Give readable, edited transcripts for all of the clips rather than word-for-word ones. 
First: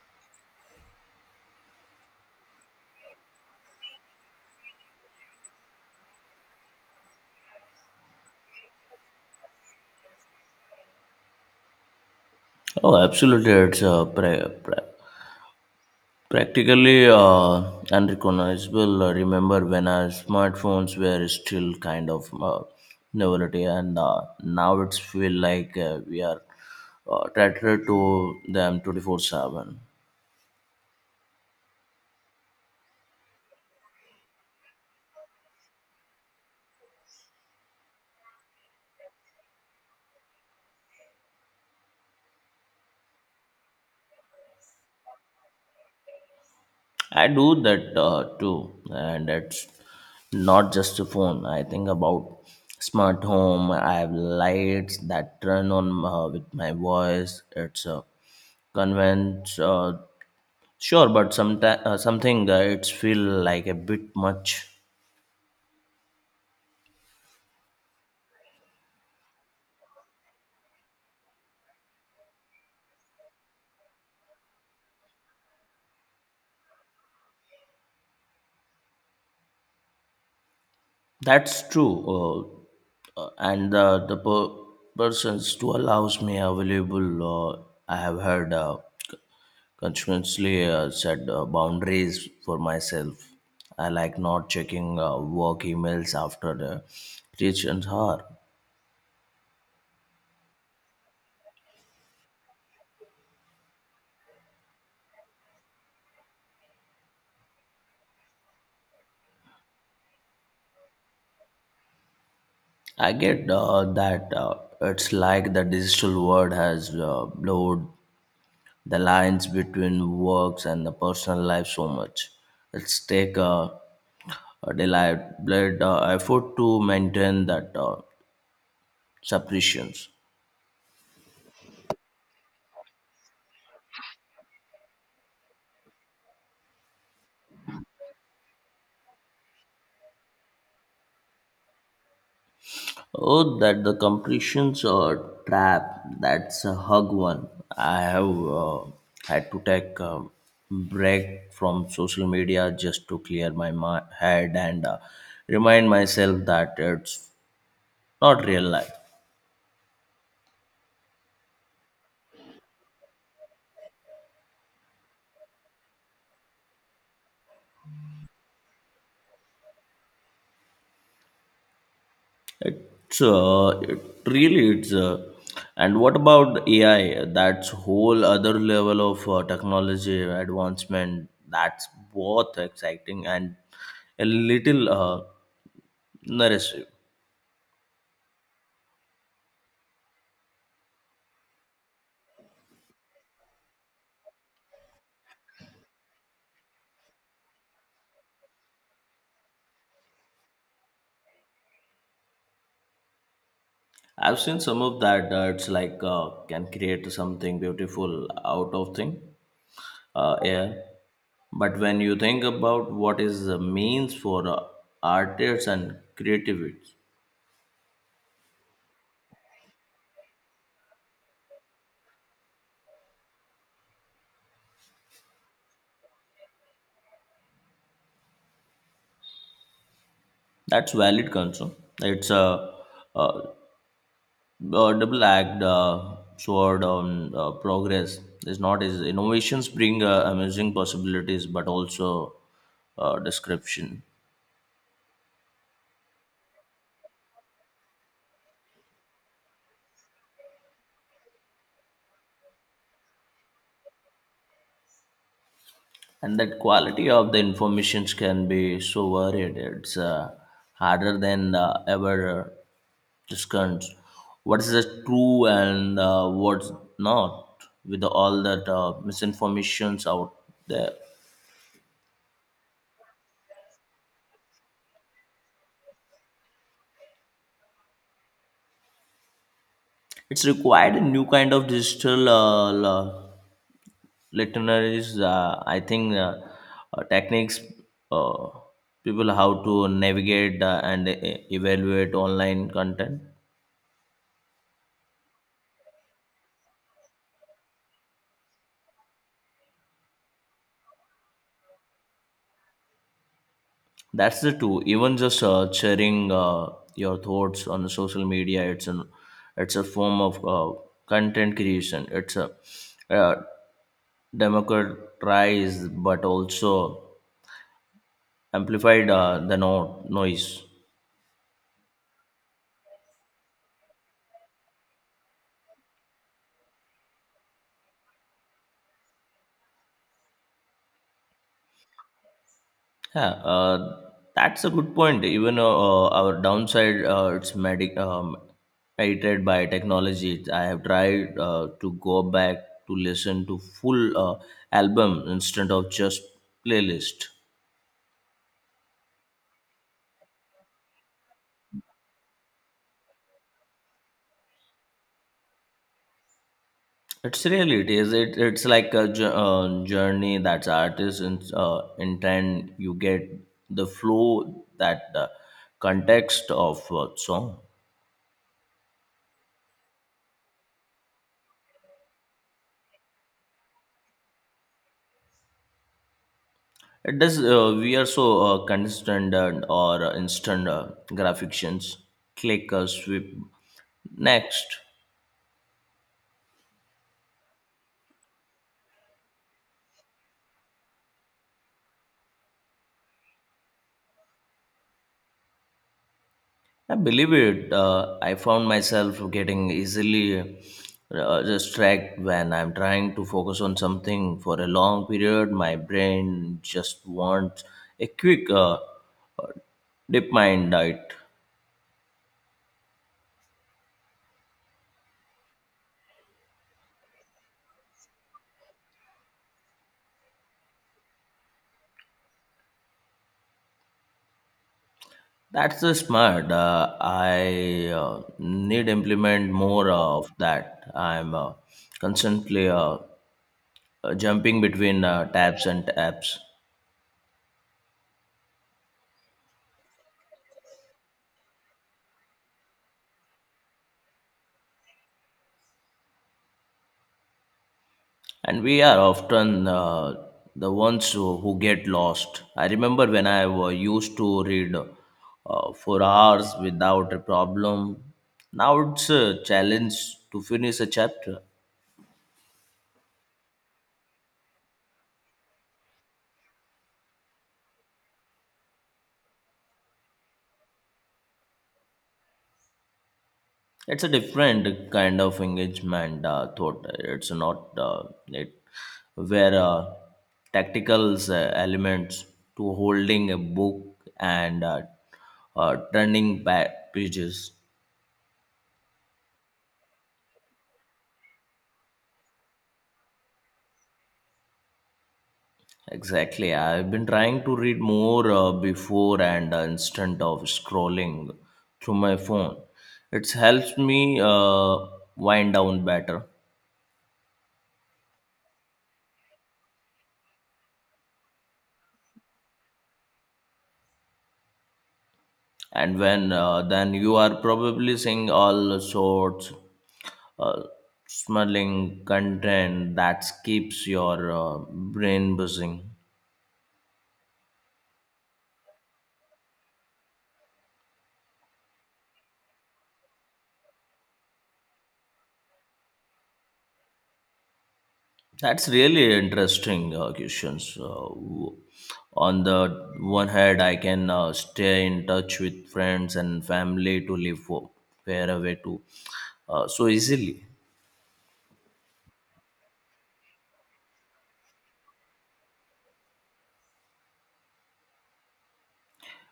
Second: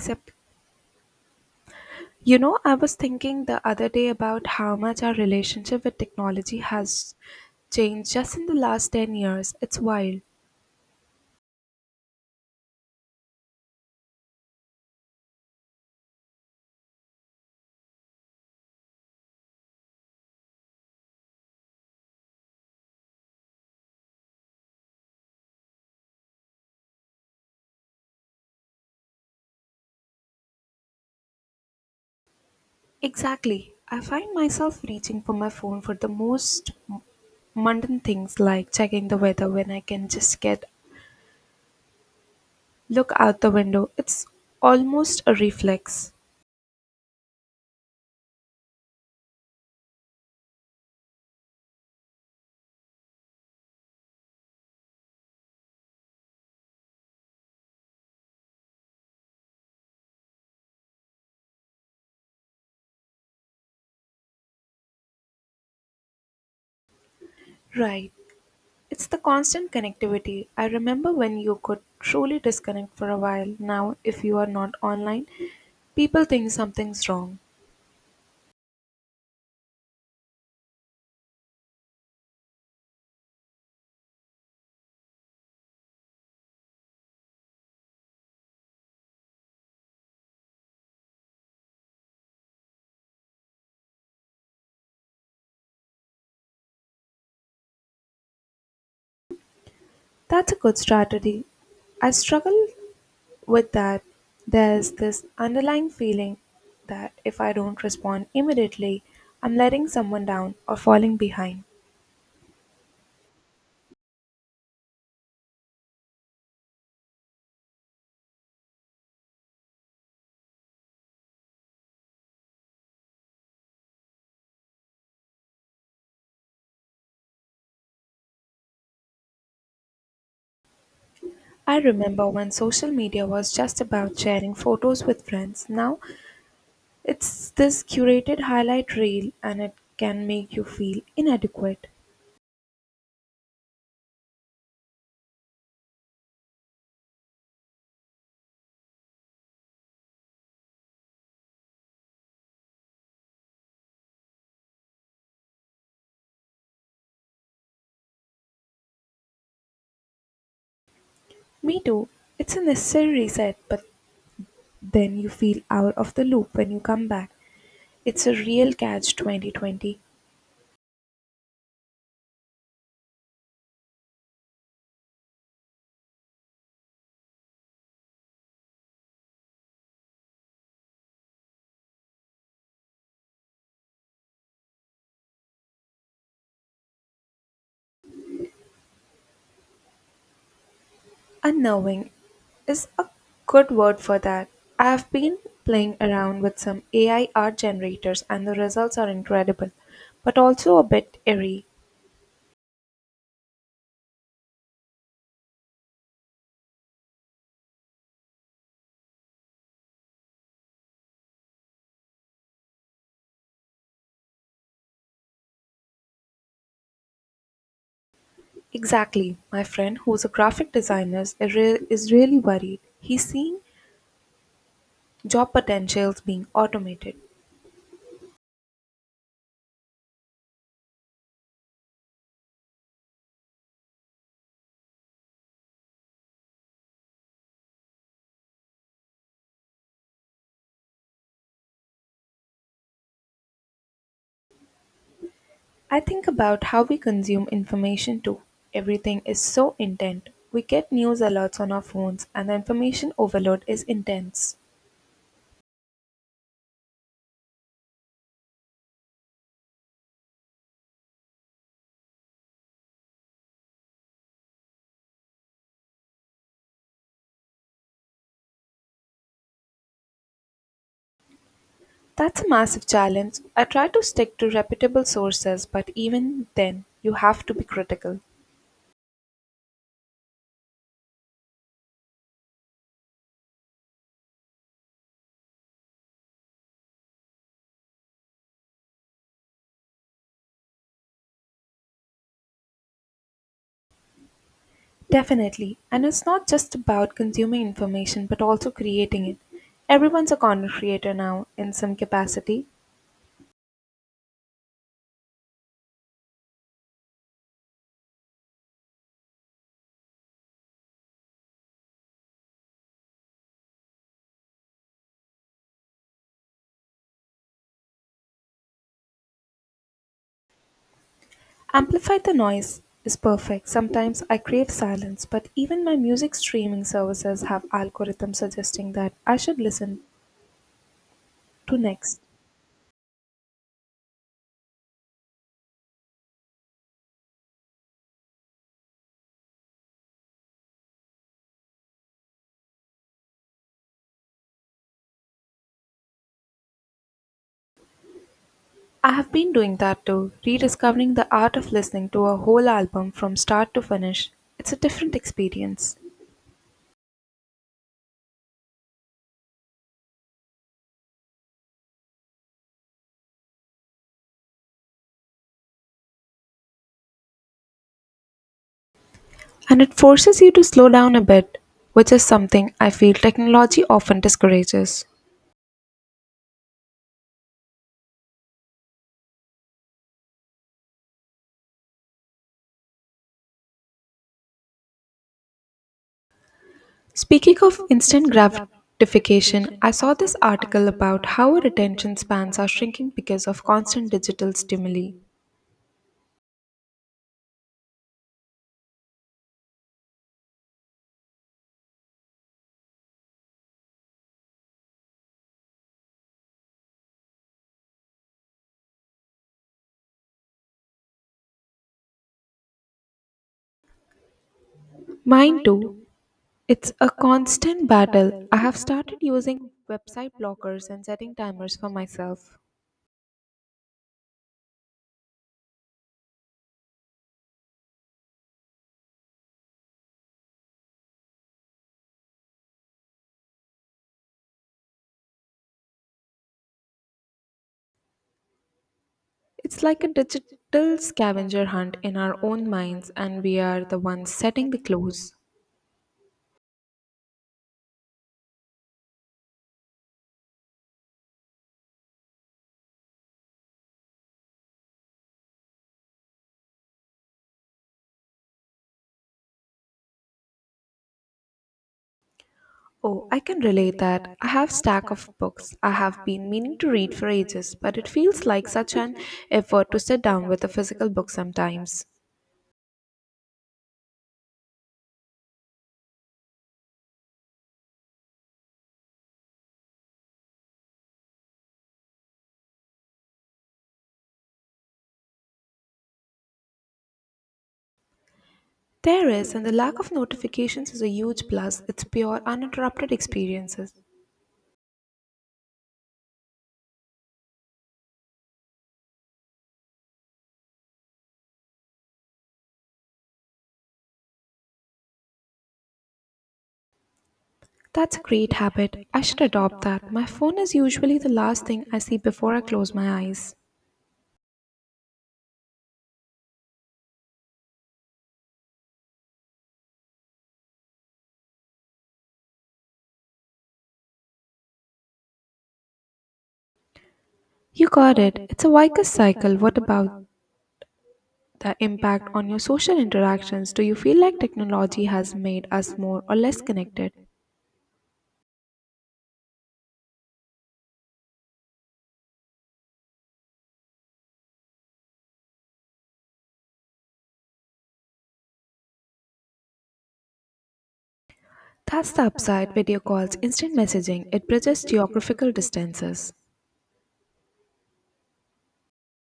Except, you know, I was thinking the other day about how much our relationship with technology has changed just in the last 10 years. It's wild. Oh, absolutely. It's practically unrecognizable. I remember when our smartphones were still kind of novelty, and now it's feel like we are tethered to them 24/7. Exactly. I find myself reaching for my phone for the most mundane things like checking the weather when I can just get look out the window. It's almost a reflex. I do that too, and it's not just a phone. I think about smart home. I have lights that turn on with my voice. It's a convince. Sure, but sometimes something it's feel like a bit much. Right. It's the constant connectivity. I remember when you could truly disconnect for a while. Now, if you are not online, people think something's wrong. That's true, and the persons to allows me available. I have heard consciously set boundaries for myself. I like not checking work emails after the reaching hour. That's a good strategy. I struggle with that. There's this underlying feeling that if I don't respond immediately, I'm letting someone down or falling behind. I get that, it's like the digital world has blurred the lines between works and the personal life so much. It's take a deliberate effort to maintain that separation. I remember when social media was just about sharing photos with friends. Now it's this curated highlight reel and it can make you feel inadequate. Oh, that the completions trap. That's a hug one. I have had to take a break from social media just to clear my head and remind myself that it's not real life. Me too. It's a necessary reset, but then you feel out of the loop when you come back. It's a real catch 2020. It's it really it's. And what about AI? That's whole other level of technology advancement. That's both exciting and a little narrative. Unknowing is a good word for that. I've been playing around with some AI art generators and the results are incredible, but also a bit eerie. I've seen some of that. It's like can create something beautiful out of thing, yeah. But when you think about what is the means for artists and creatives, Exactly. My friend, who's a graphic designer, is really worried. He's seeing job potentials being automated. that's valid concern. It's a uh, uh, double act sword on progress is not is innovations bring amazing possibilities but also description. I think about how we consume information too. Everything is so intent. We get news alerts on our phones, and the information overload is intense. And that quality of the informations can be so varied it's harder than ever discerns what is the true and what's not with all that misinformations out there. That's a massive challenge. I try to stick to reputable sources, but even then, you have to be critical. It's required a new kind of digital literaries, I think techniques uh, people how to navigate and evaluate online content. Definitely. And it's not just about consuming information, but also creating it. Everyone's a content creator now, in some capacity. That's the two. Even just sharing your thoughts on social media, it's a form of content creation. It's a uh, democratized but also amplified the noise. Amplify the noise is perfect. Sometimes I crave silence, but even my music streaming services have algorithms suggesting that I should listen to next. Yeah, that's a good point. Even our downside, it's medic mediated by technology. I have tried to go back to listen to full album instead of just playlist. I have been doing that too, rediscovering the art of listening to a whole album from start to finish. It's a different experience. It's really it is it, it's like a journey that's artist intent. You get the flow that the context of song. And it forces you to slow down a bit, which is something I feel technology often discourages. It does. We are so constant and or instant graphics. Click, sweep, next. Speaking of instant gratification, I saw this article about how our attention spans are shrinking because of constant digital stimuli. I believe it. I found myself getting easily distracted when I'm trying to focus on something for a long period. My brain just wants a quick uh, dip mind diet. Mine too. It's a constant battle. I have started using website blockers and setting timers for myself. That's smart. I need implement more of that. I'm constantly jumping between tabs and apps, It's like a digital scavenger hunt in our own minds, and we are the ones setting the clues. and we are often the ones who get lost. I remember when I used to read for hours without a problem. Now it's a challenge to finish a chapter. Oh, I can relate that. I have stack of books I have been meaning to read for ages, but it feels like such an effort to sit down with a physical book sometimes. It's a different kind of engagement thought it's not it where tactical elements to holding a book and turning back pages. There is, and the lack of notifications is a huge plus. It's pure, uninterrupted experiences. Exactly, I've been trying to read more before and instead of scrolling through my phone. It helps me wind down better. That's a great habit. I should adopt that. My phone is usually the last thing I see before I close my eyes. And when then you are probably seeing all sorts uh, smuggling content that keeps your brain buzzing. You got it. It's a Vickers cycle. What about the impact on your social interactions. Do you feel like technology has made us more or less connected? That's really interesting questions. On the one hand, I can stay in touch with friends and family to live for, far away too, so easily. That's the upside video calls, instant messaging. It bridges geographical distances.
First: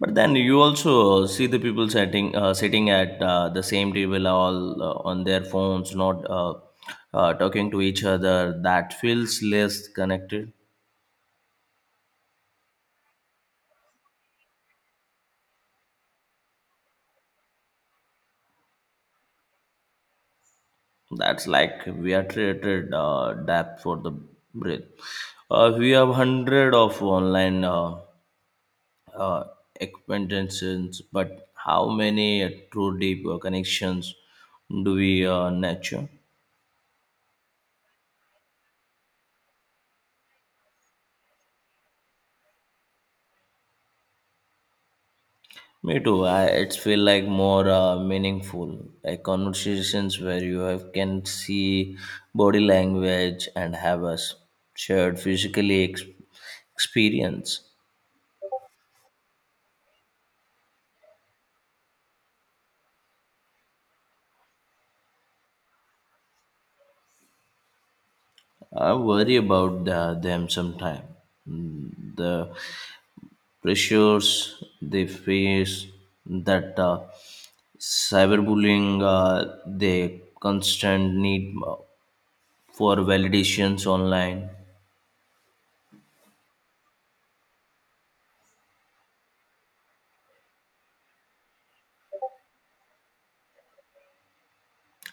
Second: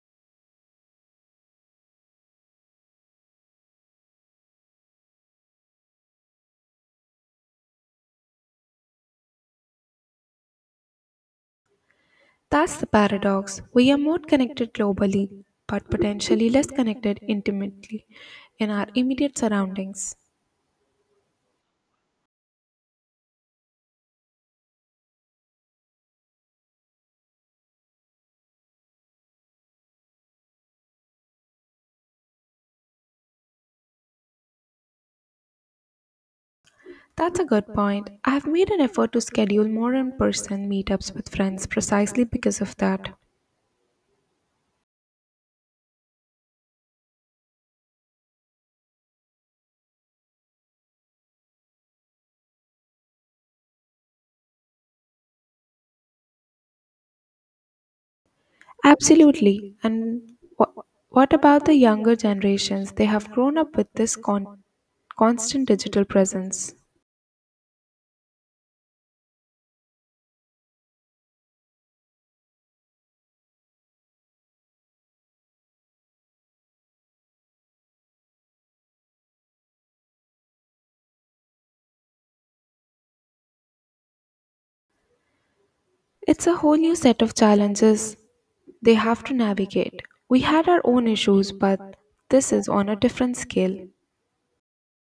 But then you also see the people sitting at the same table, all on their phones, not talking to each other. That feels less connected. That's the paradox. We are more connected globally, but potentially less connected intimately in our immediate surroundings. That's like we are treated dap for the breath. We have hundred of online uh, expansions, but how many true deep connections do we nurture? That's a good point. I have made an effort to schedule more in person meetups with friends precisely because of that. Me too. It feel like more meaningful, like conversations where can see body language and have a shared physically experience. Absolutely. And wha what about the younger generations? They have grown up with this constant digital presence. I worry about them sometimes. The pressures they face, that cyberbullying, the constant need for validations online. It's a whole new set of challenges they have to navigate. We had our own issues, but this is on a different scale.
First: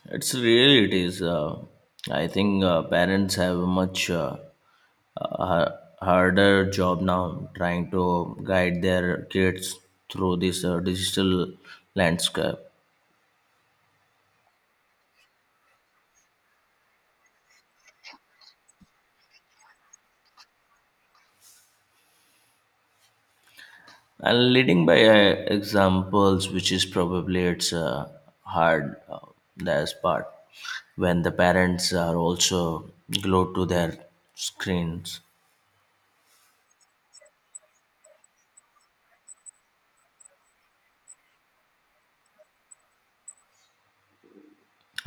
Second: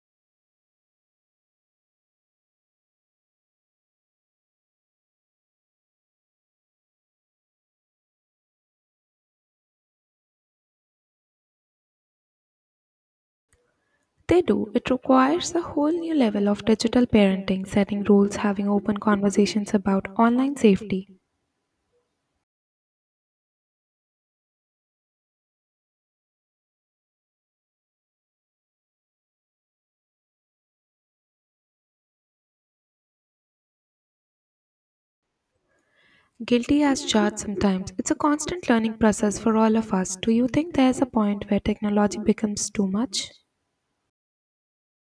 It's really, it is. I think parents have a much uh, harder job now trying to guide their kids through this digital landscape. They do. It requires a whole new level of digital parenting, setting rules, having open conversations about online safety. And leading by examples, which is probably it's hard, that's part when the parents are also glued to their screens. Guilty as charged sometimes. It's a constant learning process for all of us. Do you think there's a point where technology becomes too much?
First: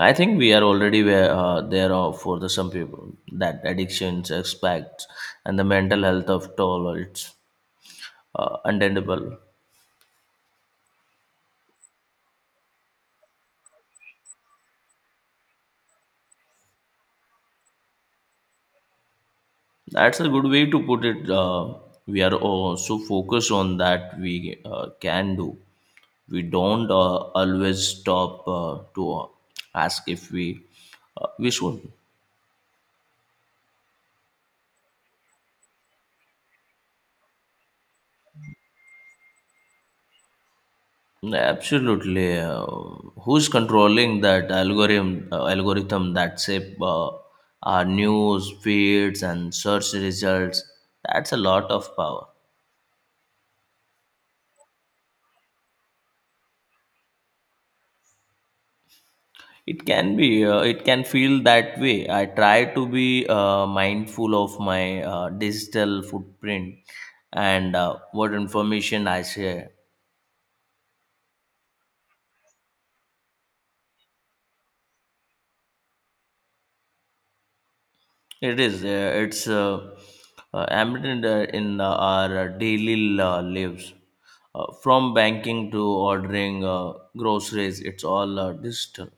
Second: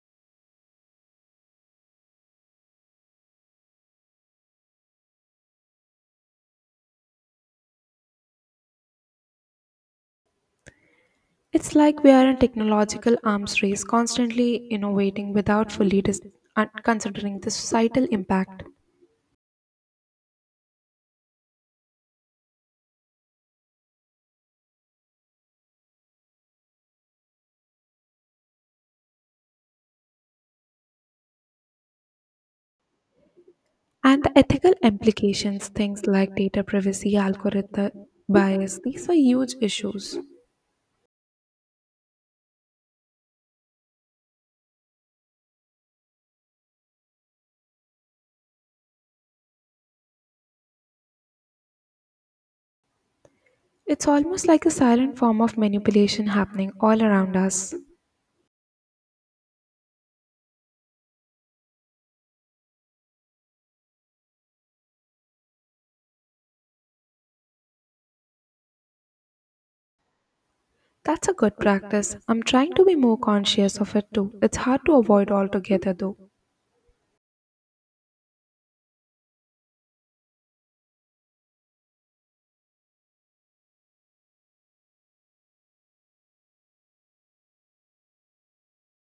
I think we are already where, there are for the some people that addictions expect, and the mental health of toll it's unattainable. It's like we are in a technological arms race, constantly innovating without fully considering the societal impact That's a good way to put it. We are all so focused on that we can do. We don't always stop to ask if we should. and the ethical implications, things like data privacy, algorithm bias. These are huge issues. Absolutely. Who's controlling that algorithm that shape our news feeds and search results? That's a lot of power. It's almost like a silent form of manipulation happening all around us. It can be, it can feel that way. I try to be mindful of my digital footprint and what information I share. That's a good practice. I'm trying to be more conscious of it too. It's hard to avoid altogether though. It is. It's embedded in our daily lives. From banking to ordering groceries, it's all digital.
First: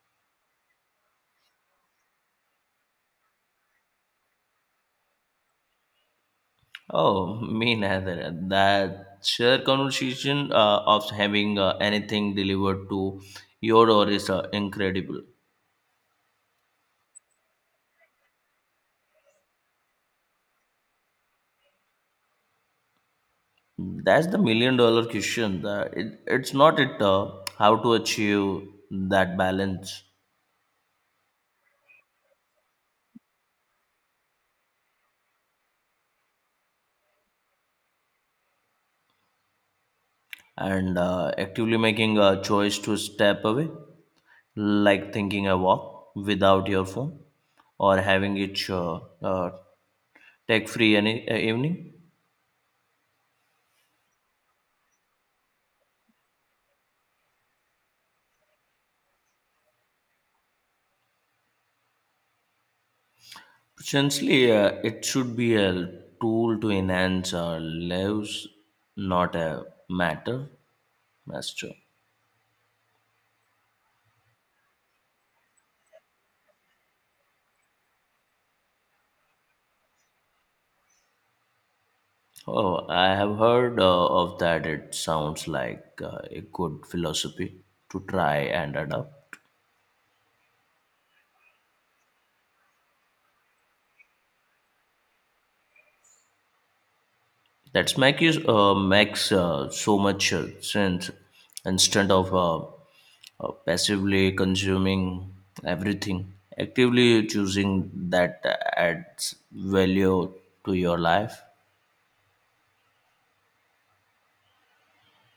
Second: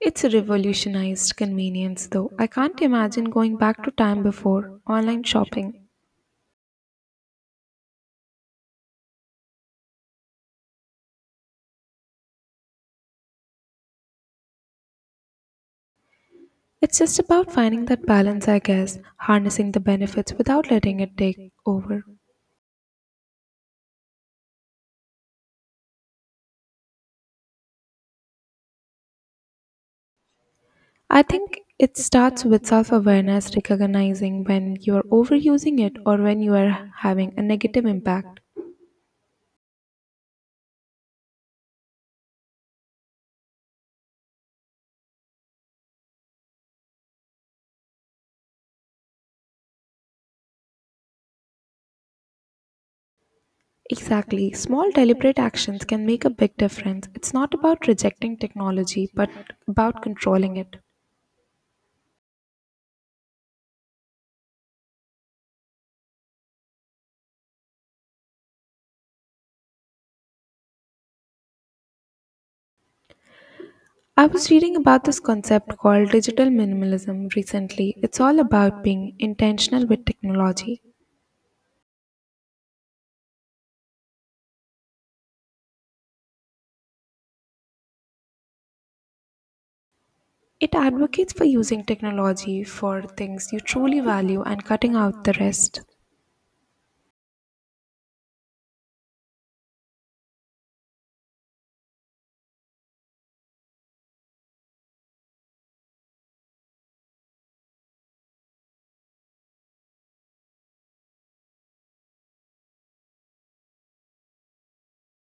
It's revolutionized convenience though. I can't imagine going back to time before online shopping. Oh, me neither. That sheer conversation of having anything delivered to your door is incredible. It's just about finding that balance, I guess, harnessing the benefits without letting it take over. That's the million dollar question. That it, it's not it How to achieve that balance? I think it starts with self awareness, recognizing when you are overusing it or when you are having a negative impact. And actively making a choice to step away. Like thinking a walk without your phone, or having it tech free any evening. Exactly. Small deliberate actions can make a big difference. It's not about rejecting technology, but about controlling it. Essentially, it should be a tool to enhance our lives, not a matter master. I was reading about this concept called digital minimalism recently. It's all about being intentional with technology. Oh, I have heard of that. It sounds like a good philosophy to try and adopt. It advocates for using technology for things you truly value and cutting out the rest. That's make you makes so much sense, instead of passively consuming everything. Actively choosing that adds value to your life.